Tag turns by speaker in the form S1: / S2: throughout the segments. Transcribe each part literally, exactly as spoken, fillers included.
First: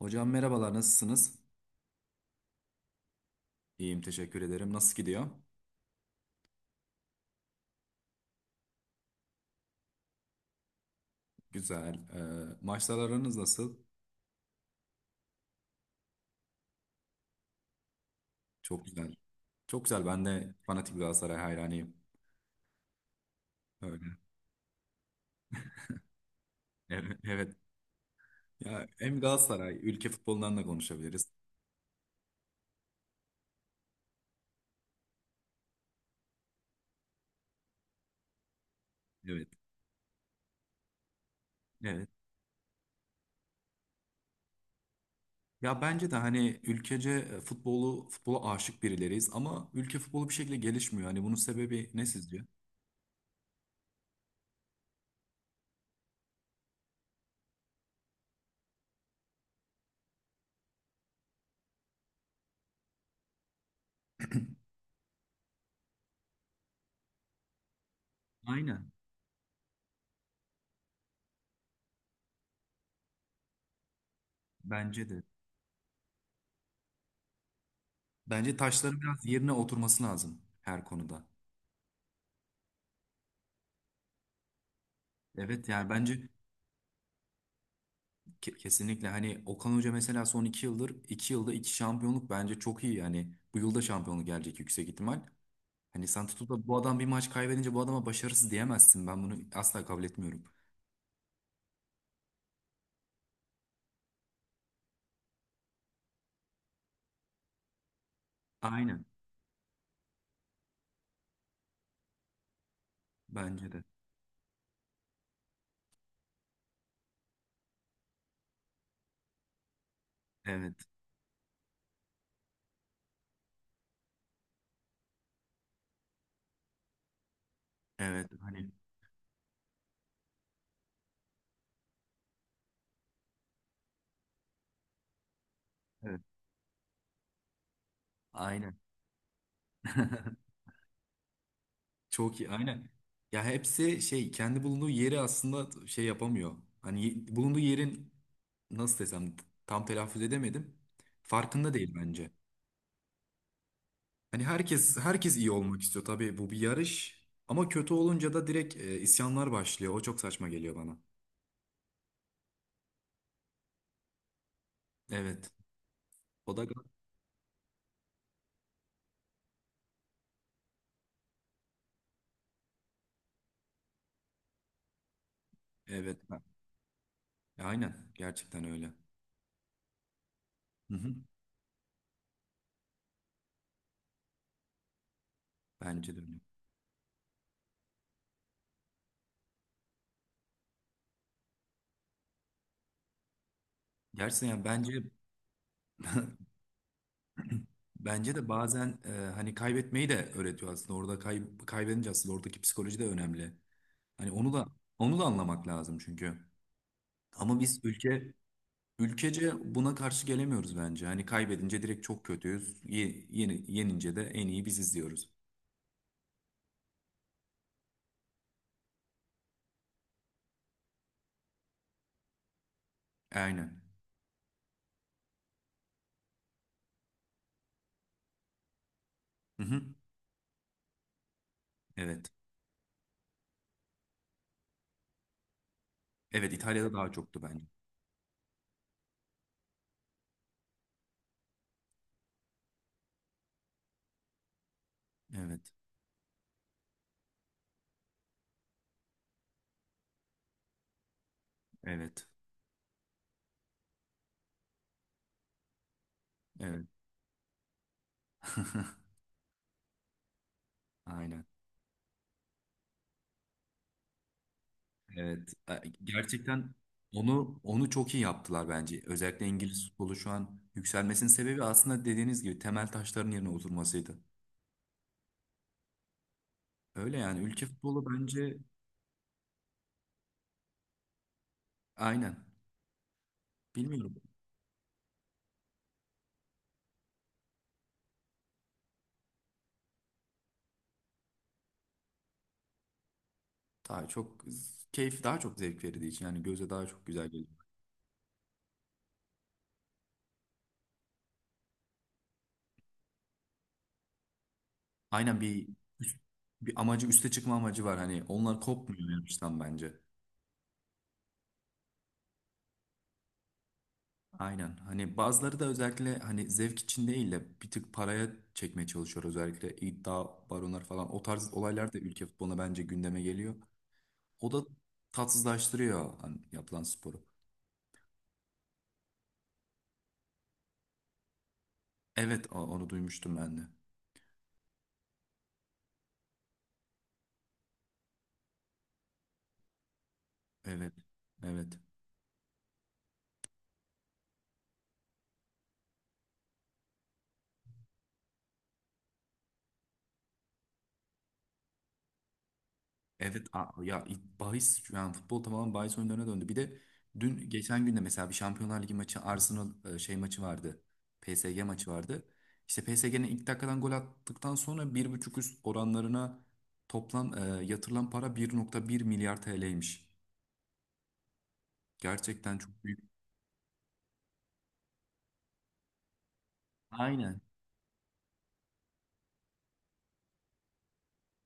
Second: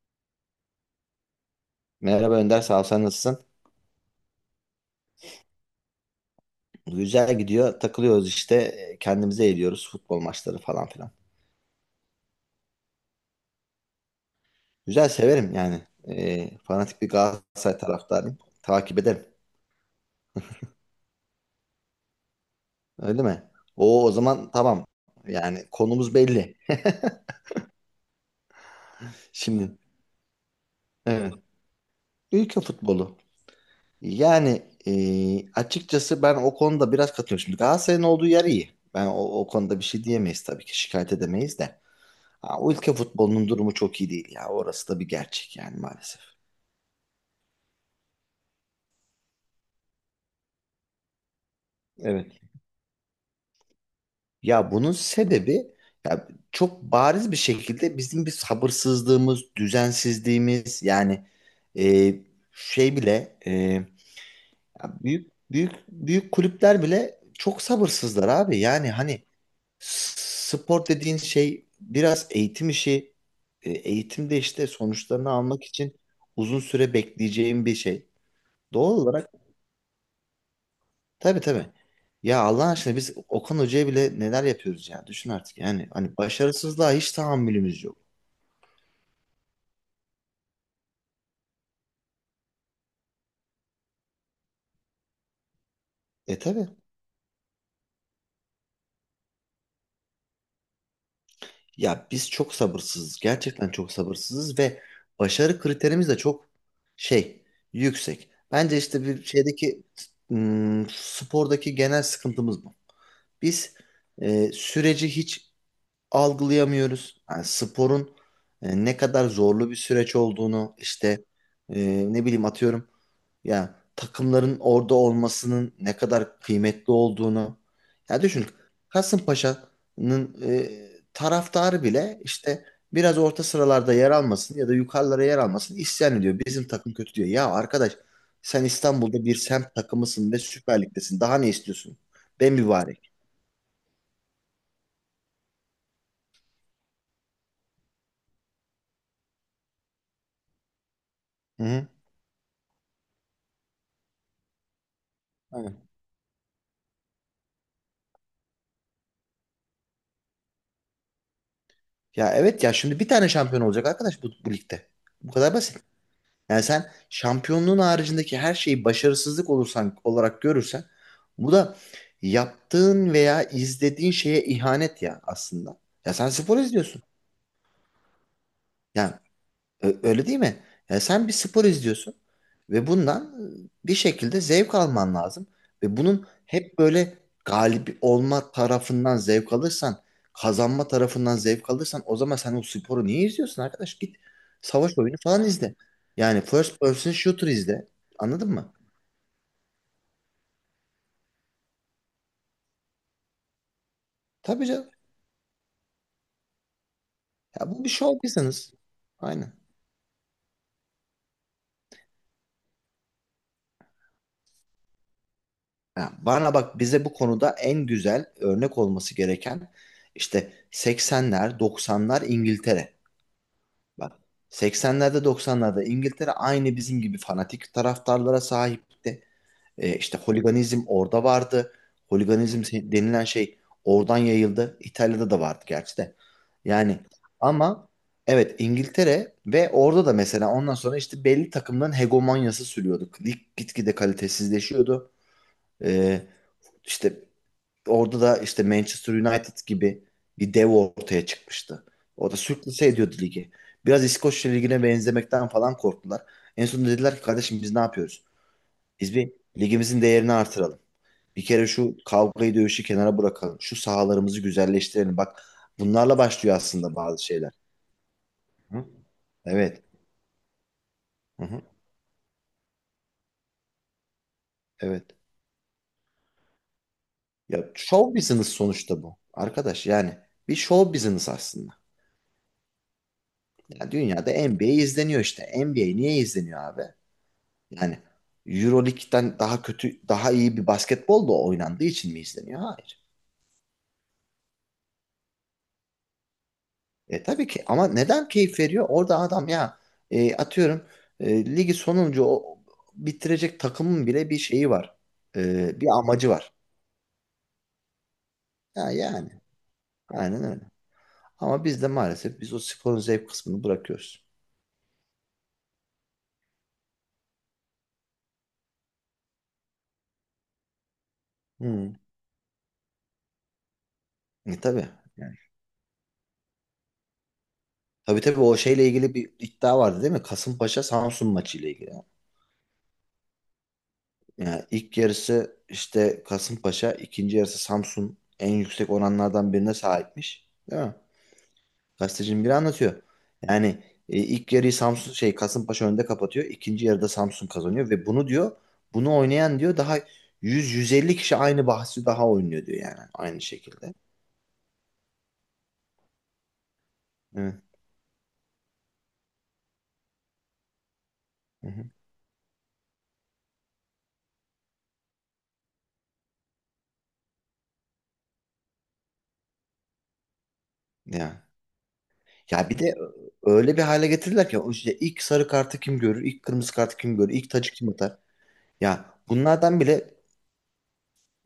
S1: Hocam merhabalar, nasılsınız?
S2: Merhaba Önder, sağ ol, sen nasılsın?
S1: İyiyim, teşekkür ederim. Nasıl gidiyor?
S2: Güzel gidiyor, takılıyoruz işte, e, kendimize eğliyoruz, futbol maçları falan filan.
S1: Güzel. Ee, maçlar aranız nasıl?
S2: Güzel, severim yani. E, fanatik bir Galatasaray taraftarıyım,
S1: Çok
S2: takip
S1: güzel.
S2: ederim.
S1: Çok güzel. Ben de fanatik Galatasaray hayranıyım.
S2: Öyle mi?
S1: Öyle.
S2: O o zaman tamam, yani konumuz belli.
S1: Evet. Evet. Ya hem
S2: Şimdi,
S1: Galatasaray, ülke futbolundan da konuşabiliriz.
S2: evet. Ülke futbolu. Yani e, açıkçası ben o konuda biraz katılıyorum. Şimdi Galatasaray'ın olduğu yer iyi. Ben o, o
S1: Evet.
S2: konuda bir şey diyemeyiz tabii ki, şikayet edemeyiz de.
S1: Evet.
S2: Ha, o ülke futbolunun durumu çok iyi değil ya, orası da bir gerçek yani
S1: Ya bence de
S2: maalesef.
S1: hani ülkece e, futbolu, futbola aşık birileriyiz ama ülke futbolu bir şekilde gelişmiyor. Hani bunun sebebi ne
S2: Evet.
S1: sizce?
S2: Ya bunun sebebi, ya çok bariz bir şekilde bizim bir sabırsızlığımız, düzensizliğimiz yani, e, şey bile, e, ya, büyük büyük büyük kulüpler bile çok sabırsızlar abi. Yani
S1: Aynen.
S2: hani s- spor dediğin şey biraz eğitim işi. E, eğitimde işte
S1: Bence de.
S2: sonuçlarını almak için uzun süre bekleyeceğim bir şey.
S1: Bence
S2: Doğal
S1: taşların biraz
S2: olarak.
S1: yerine oturması lazım her konuda.
S2: Tabii tabii. Ya Allah aşkına, biz Okan Hoca'ya bile neler yapıyoruz ya. Düşün artık
S1: Evet, yani
S2: yani. Hani
S1: bence.
S2: başarısızlığa hiç tahammülümüz yok.
S1: Ke- Kesinlikle, hani Okan Hoca mesela son iki yıldır iki yılda iki şampiyonluk bence çok iyi, yani bu yılda şampiyonluk gelecek yüksek ihtimal. Hani sen
S2: E
S1: tutup da
S2: tabii.
S1: bu adam bir maç kaybedince bu adama başarısız diyemezsin, ben bunu asla kabul etmiyorum.
S2: Ya biz çok sabırsızız. Gerçekten çok sabırsızız ve başarı kriterimiz de çok şey yüksek. Bence işte
S1: Aynen,
S2: bir şeydeki ım, spordaki genel sıkıntımız bu.
S1: bence
S2: Biz
S1: de.
S2: e, süreci hiç algılayamıyoruz. Yani sporun e, ne kadar zorlu bir süreç
S1: Evet,
S2: olduğunu işte, e, ne bileyim, atıyorum. Ya takımların orada olmasının ne kadar kıymetli olduğunu. Ya
S1: evet,
S2: düşün,
S1: hani
S2: Kasımpaşa'nın e, taraftarı bile işte biraz orta sıralarda yer almasın ya da yukarılara yer almasın isyan
S1: evet,
S2: ediyor. Bizim takım kötü diyor. Ya arkadaş, sen
S1: aynen.
S2: İstanbul'da bir semt takımısın ve Süper Lig'desin. Daha ne istiyorsun?
S1: Çok iyi,
S2: Ben
S1: aynen.
S2: mübarek.
S1: Ya hepsi şey, kendi bulunduğu yeri aslında şey yapamıyor. Hani ye- bulunduğu yerin nasıl desem, tam telaffuz edemedim,
S2: Hı
S1: farkında
S2: hı.
S1: değil bence. Hani herkes herkes iyi
S2: Aynen.
S1: olmak istiyor tabii, bu bir yarış, ama kötü olunca da direkt e, isyanlar başlıyor. O çok saçma geliyor bana.
S2: Ya evet, ya şimdi bir tane şampiyon olacak arkadaş bu, bu ligde. Bu
S1: Evet.
S2: kadar basit.
S1: O
S2: Yani
S1: da
S2: sen şampiyonluğun haricindeki her şeyi başarısızlık olursan olarak görürsen, bu da yaptığın veya izlediğin şeye ihanet ya aslında. Ya
S1: evet.
S2: sen spor izliyorsun.
S1: E, aynen, gerçekten öyle.
S2: Yani, Ö- öyle değil mi?
S1: Hı
S2: Yani
S1: hı.
S2: sen bir spor izliyorsun ve bundan bir şekilde zevk alman lazım. Ve
S1: Bence de
S2: bunun
S1: öyle.
S2: hep böyle galip olma tarafından zevk alırsan, kazanma tarafından zevk alırsan, o zaman sen o sporu niye izliyorsun arkadaş? Git
S1: Gerçekten, yani bence
S2: savaş oyunu falan izle. Yani first person shooter izle.
S1: bence de
S2: Anladın mı?
S1: bazen e, hani kaybetmeyi de öğretiyor aslında. Orada kay, kaybedince aslında oradaki psikoloji de önemli. Hani onu da
S2: Tabii canım.
S1: onu da anlamak lazım çünkü. Ama
S2: Ya
S1: biz
S2: bu bir show
S1: ülke
S2: business. Aynen.
S1: ülkece buna karşı gelemiyoruz bence. Hani kaybedince direkt çok kötüyüz. Ye, yeni, yenince de en iyi biziz diyoruz.
S2: Ya bana bak, bize bu konuda en güzel örnek olması gereken işte seksenler, doksanlar İngiltere.
S1: Aynen.
S2: Bak, seksenlerde doksanlarda İngiltere aynı bizim gibi fanatik taraftarlara sahipti.
S1: Hı hı.
S2: E, işte holiganizm orada vardı.
S1: Evet.
S2: Holiganizm se- denilen şey oradan yayıldı. İtalya'da da vardı gerçi de.
S1: Evet, İtalya'da
S2: Yani,
S1: daha çoktu bence.
S2: ama evet, İngiltere. Ve orada da mesela ondan sonra işte belli takımların hegemonyası sürüyordu. Lig gitgide kalitesizleşiyordu.
S1: Evet.
S2: E, işte Orada da işte Manchester United gibi bir dev ortaya çıkmıştı.
S1: Evet.
S2: Orada sürklase ediyordu ligi. Biraz İskoçya ligine benzemekten falan korktular. En
S1: Evet.
S2: sonunda dediler ki, kardeşim biz ne yapıyoruz? Biz bir, ligimizin değerini artıralım.
S1: Aynen.
S2: Bir kere şu kavgayı dövüşü kenara bırakalım. Şu sahalarımızı güzelleştirelim. Bak,
S1: Evet. E,
S2: bunlarla başlıyor
S1: Gerçekten
S2: aslında bazı şeyler.
S1: onu onu çok iyi yaptılar
S2: Hı?
S1: bence. Özellikle
S2: Evet.
S1: İngiliz futbolu şu an yükselmesinin
S2: Hı hı.
S1: sebebi aslında, dediğiniz gibi, temel taşların yerine oturmasıydı.
S2: Evet.
S1: Öyle yani, ülke
S2: Ya
S1: futbolu
S2: show business
S1: bence
S2: sonuçta bu. Arkadaş yani, bir show business aslında.
S1: aynen.
S2: Ya
S1: Bilmiyorum.
S2: dünyada N B A izleniyor işte. N B A niye izleniyor abi? Yani Euroleague'den daha kötü, daha iyi bir basketbol da oynandığı için mi izleniyor? Hayır.
S1: Daha çok keyif, daha çok zevk verdiği için yani, göze daha çok
S2: E
S1: güzel
S2: tabii
S1: geliyor.
S2: ki ama neden keyif veriyor? Orada adam ya, e, atıyorum, e, ligi sonuncu o, bitirecek takımın bile bir şeyi var.
S1: Aynen, bir
S2: E, bir amacı var.
S1: bir amacı, üste çıkma amacı var, hani onlar
S2: Ha,
S1: kopmuyor
S2: yani
S1: yarıştan bence.
S2: aynen öyle. Ama biz de maalesef biz o sporun zevk kısmını bırakıyoruz.
S1: Aynen. Hani bazıları da özellikle hani zevk için değil de bir tık paraya çekmeye çalışıyor. Özellikle iddia baronlar falan. O tarz olaylar
S2: Hmm.
S1: da ülke futboluna bence gündeme geliyor. O
S2: E
S1: da
S2: tabii. Yani.
S1: tatsızlaştırıyor hani yapılan sporu.
S2: Tabii tabii, o şeyle ilgili bir iddia vardı değil mi? Kasımpaşa Samsun maçıyla ilgili.
S1: Evet, o- onu duymuştum ben de.
S2: Yani ilk yarısı işte Kasımpaşa, ikinci yarısı Samsun en yüksek oranlardan birine sahipmiş. Değil
S1: Evet.
S2: mi?
S1: Evet.
S2: Gazetecinin biri anlatıyor. Yani e, ilk yarıyı Samsun şey Kasımpaşa önde kapatıyor. İkinci yarıda Samsun kazanıyor ve bunu diyor, bunu oynayan diyor daha yüz yüz elli kişi aynı bahsi daha oynuyor diyor, yani aynı
S1: Evet. a-
S2: şekilde.
S1: ya it- bahis, yani futbol tamamen bahis oyunlarına döndü. Bir de dün,
S2: Evet.
S1: geçen günde, mesela bir Şampiyonlar Ligi maçı, Arsenal e, şey maçı vardı. P S G
S2: Hı hı.
S1: maçı vardı. İşte P S G'nin ilk dakikadan gol attıktan sonra bir buçuk üst oranlarına toplam e, yatırılan para bir nokta bir milyar T L'ymiş.
S2: Ya.
S1: Gerçekten
S2: Ya bir
S1: çok
S2: de
S1: büyük.
S2: öyle bir hale getirdiler ki, o işte ilk sarı kartı kim görür, ilk kırmızı kartı kim görür,
S1: Aynen.
S2: ilk tacı kim atar. Ya bunlardan bile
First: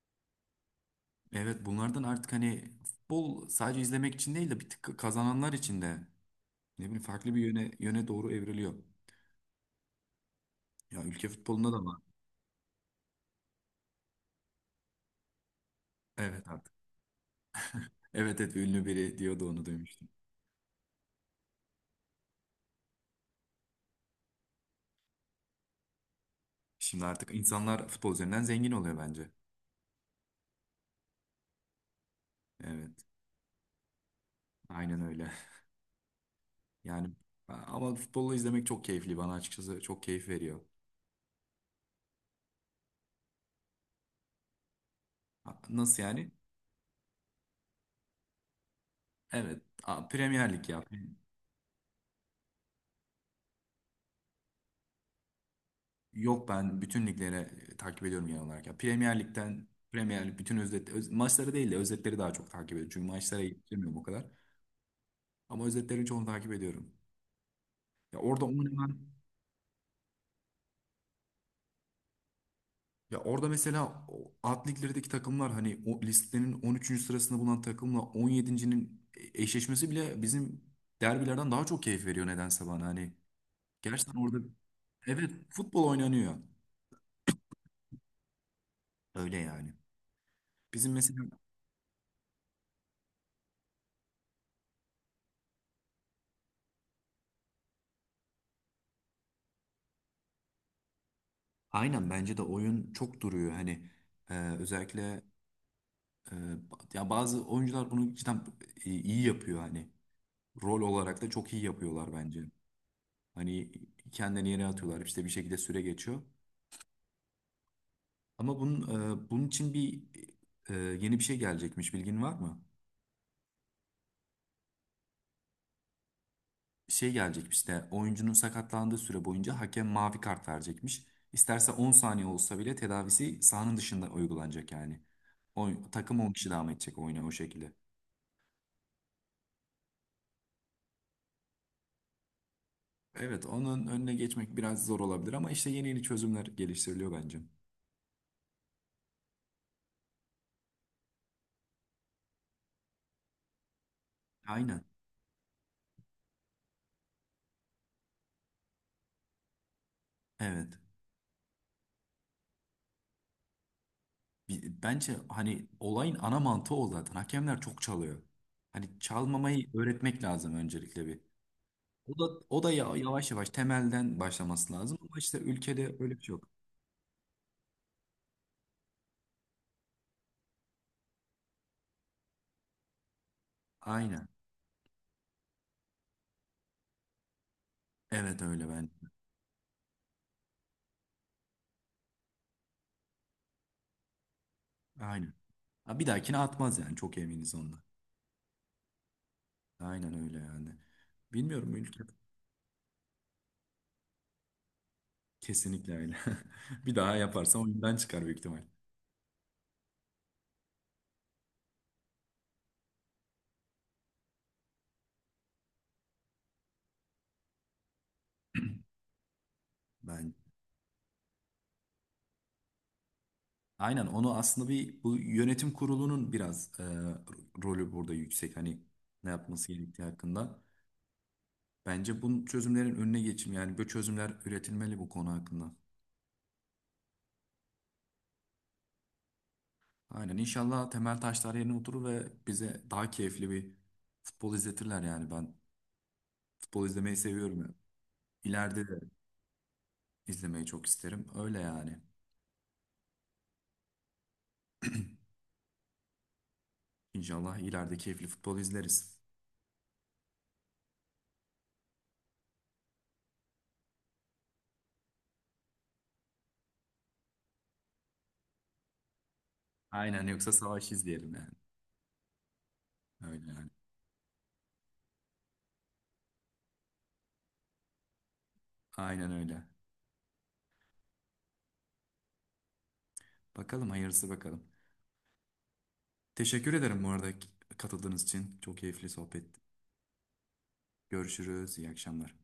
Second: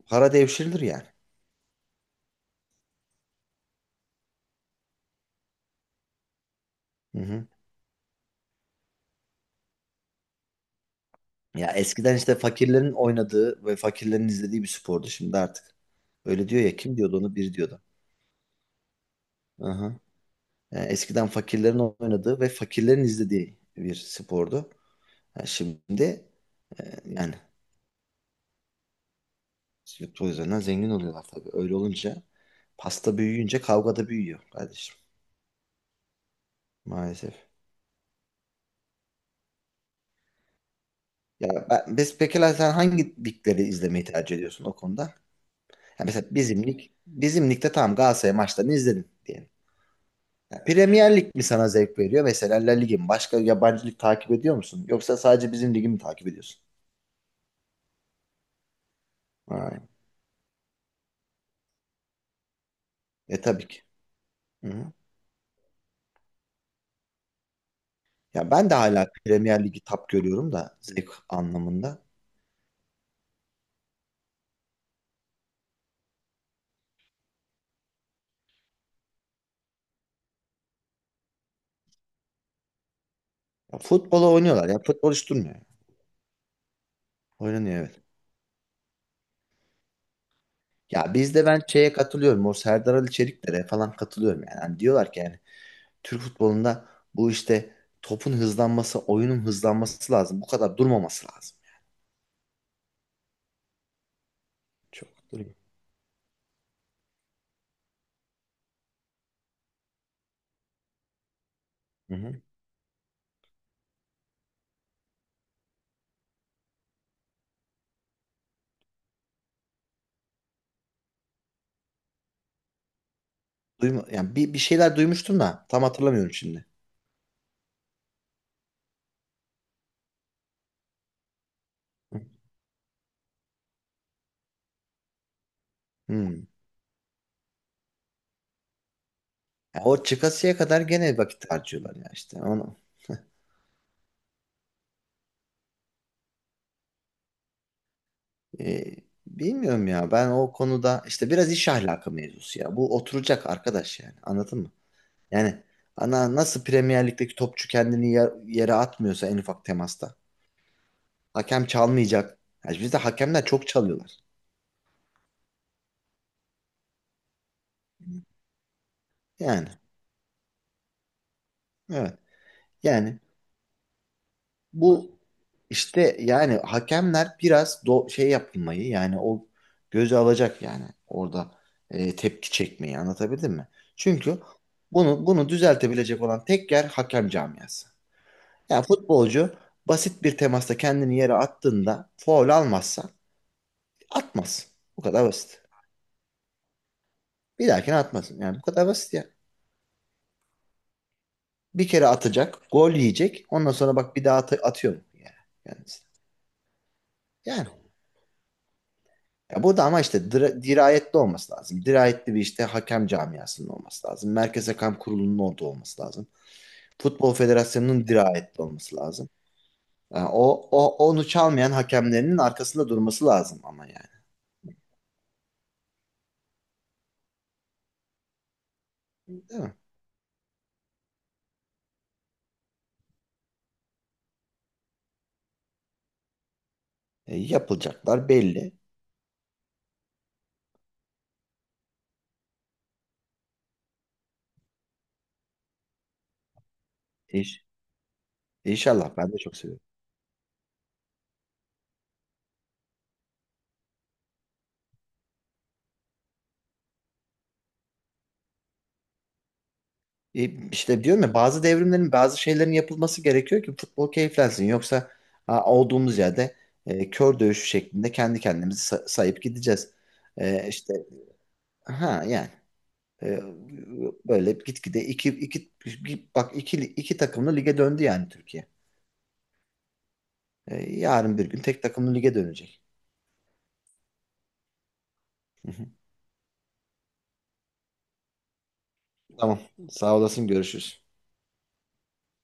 S2: para devşirilir yani.
S1: Evet, bunlardan artık hani futbol sadece izlemek için değil de bir tık kazananlar için de, ne bileyim,
S2: Hı
S1: farklı bir
S2: hı.
S1: yöne yöne doğru evriliyor. Ya ülke futbolunda
S2: Ya
S1: da var.
S2: eskiden işte fakirlerin oynadığı ve fakirlerin izlediği bir spordu, şimdi artık.
S1: Evet
S2: Öyle diyor
S1: abi.
S2: ya, kim diyordu onu, bir diyordu.
S1: Evet, evet, ünlü biri diyordu, onu
S2: Aha.
S1: duymuştum.
S2: Yani eskiden fakirlerin oynadığı ve fakirlerin izlediği bir spordu. Yani şimdi e,
S1: Şimdi artık
S2: yani
S1: insanlar futbol üzerinden zengin oluyor bence.
S2: futbol üzerinden zengin oluyorlar tabii. Öyle olunca,
S1: Evet,
S2: pasta büyüyünce kavga da büyüyor kardeşim,
S1: aynen öyle. Yani
S2: maalesef.
S1: ama futbolu izlemek çok keyifli bana, açıkçası çok keyif veriyor.
S2: Ya ben, biz, peki sen hangi ligleri izlemeyi tercih ediyorsun o konuda?
S1: Ha, nasıl
S2: Ya mesela
S1: yani?
S2: bizim lig, bizim ligde tamam, Galatasaray maçlarını izledin diyelim.
S1: Evet, a, Premier
S2: Ya,
S1: Lig ya.
S2: Premier Lig mi sana zevk veriyor? Mesela La Lig'i mi? Başka yabancı lig takip ediyor musun? Yoksa sadece bizim ligi mi takip
S1: Yok,
S2: ediyorsun?
S1: ben bütün liglere e, takip ediyorum genel olarak. Ya, Premier Lig'den
S2: Ha.
S1: Premier Lig bütün özet, öz- maçları değil de özetleri daha çok takip ediyorum. Çünkü maçlara
S2: E tabii ki.
S1: yetişemiyorum o kadar.
S2: Hı hı.
S1: Ama özetlerin çoğunu takip ediyorum. Ya orada
S2: Ya ben de
S1: oynanan.
S2: hala Premier Lig'i tap görüyorum da zevk anlamında.
S1: Ya orada mesela o alt liglerdeki takımlar, hani o listenin on üçüncü sırasında bulunan takımla on yedincinin.'nin eşleşmesi bile bizim derbilerden daha çok keyif veriyor nedense bana. Hani
S2: Ya,
S1: gerçekten
S2: futbola
S1: orada,
S2: oynuyorlar ya. Futbol hiç
S1: evet,
S2: durmuyor.
S1: futbol oynanıyor.
S2: Oynanıyor, evet.
S1: Öyle yani. Bizim
S2: Ya
S1: mesela,
S2: bizde ben şeye katılıyorum. O Serdar Ali Çelikler'e falan katılıyorum yani. Hani diyorlar ki, yani Türk futbolunda bu işte topun hızlanması, oyunun hızlanması lazım. Bu kadar durmaması lazım.
S1: aynen, bence de oyun çok duruyor. Hani e,
S2: Çok
S1: özellikle
S2: duruyor.
S1: e, ba- ya bazı oyuncular bunu cidden e, iyi yapıyor hani. Rol olarak da çok iyi yapıyorlar
S2: Hı
S1: bence.
S2: hı.
S1: Hani kendini yere atıyorlar, işte bir şekilde süre geçiyor. Ama bunun, e, bunun için bir e, yeni bir şey gelecekmiş, bilgin var mı?
S2: Duyma, yani bir, bir şeyler duymuştum da tam hatırlamıyorum şimdi.
S1: Şey gelecekmiş de, oyuncunun sakatlandığı süre boyunca hakem mavi kart verecekmiş. İsterse on saniye olsa bile tedavisi sahanın dışında uygulanacak yani. Oy- takım on
S2: Hmm.
S1: kişi devam edecek oyuna o şekilde.
S2: Ya o çıkasıya kadar gene vakit harcıyorlar ya işte. Onu,
S1: Evet, onun önüne geçmek biraz zor olabilir ama işte yeni yeni çözümler geliştiriliyor bence.
S2: e, bilmiyorum ya, ben o konuda işte biraz iş ahlakı mevzusu ya. Bu oturacak arkadaş, yani anladın mı?
S1: Aynen.
S2: Yani, ana nasıl Premier Lig'deki topçu kendini yer- yere atmıyorsa en ufak temasta.
S1: Evet.
S2: Hakem çalmayacak. Yani bizde hakemler çok çalıyorlar.
S1: Bi- Bence hani olayın ana mantığı o zaten. Hakemler çok çalıyor. Hani çalmamayı
S2: Yani,
S1: öğretmek lazım öncelikle bir.
S2: evet,
S1: O da o da ya-
S2: yani
S1: yavaş yavaş temelden başlaması lazım
S2: bu
S1: ama işte ülkede öyle
S2: işte,
S1: bir şey yok.
S2: yani hakemler biraz do şey yapmayı, yani o göze alacak, yani orada e, tepki çekmeyi, anlatabildim mi?
S1: Aynen.
S2: Çünkü bunu bunu düzeltebilecek olan tek yer hakem camiası.
S1: Evet öyle
S2: Yani
S1: ben.
S2: futbolcu basit bir temasta kendini yere attığında faul almazsa, atmaz. Bu kadar
S1: Aynen.
S2: basit.
S1: Ha, bir dahakine atmaz yani, çok eminiz
S2: Bir
S1: ondan.
S2: dahakine atmasın. Yani bu kadar basit ya.
S1: Aynen öyle yani. Bilmiyorum
S2: Bir
S1: ülke.
S2: kere atacak, gol yiyecek. Ondan sonra bak, bir daha at atıyor mu? Yani, yani,
S1: Kesinlikle öyle. Bir daha yaparsa
S2: yani.
S1: oyundan çıkar büyük ihtimal.
S2: Ya burada ama işte dira- dirayetli olması lazım. Dirayetli bir işte hakem camiasının olması lazım. Merkez Hakem Kurulu'nun orada olması lazım. Futbol Federasyonu'nun dirayetli olması lazım. Yani
S1: Ben
S2: o, o onu çalmayan hakemlerinin arkasında durması lazım ama yani.
S1: aynen, onu aslında, bir bu yönetim kurulunun biraz e, rolü burada yüksek. Hani ne
S2: Değil
S1: yapması
S2: mi?
S1: gerektiği hakkında. Bence bunun çözümlerin önüne geçim, yani böyle çözümler üretilmeli bu konu hakkında.
S2: E, yapılacaklar belli.
S1: Aynen, inşallah temel taşlar yerine oturur ve bize daha keyifli bir futbol izletirler yani. Ben futbol izlemeyi seviyorum
S2: İş,
S1: ya. İleride de
S2: inşallah ben de çok seviyorum.
S1: izlemeyi çok isterim. Öyle yani. İnşallah ileride keyifli futbol izleriz.
S2: E, işte diyorum ya, bazı devrimlerin, bazı şeylerin yapılması gerekiyor ki futbol keyiflensin. Yoksa ha, olduğumuz yerde e, kör dövüşü şeklinde kendi kendimizi sa- sayıp gideceğiz.
S1: Aynen, yoksa
S2: E,
S1: savaş
S2: işte
S1: izleyelim yani.
S2: ha yani. E,
S1: Öyle yani.
S2: Böyle gitgide iki, iki, bir- bak iki, iki takımlı lige döndü yani Türkiye.
S1: Aynen öyle.
S2: E, yarın bir gün tek takımlı lige dönecek.
S1: Bakalım hayırlısı, bakalım.
S2: Hı hı.
S1: Teşekkür ederim bu arada katıldığınız için. Çok keyifli sohbet.
S2: Tamam. Sağ olasın. Görüşürüz.
S1: Görüşürüz. İyi akşamlar.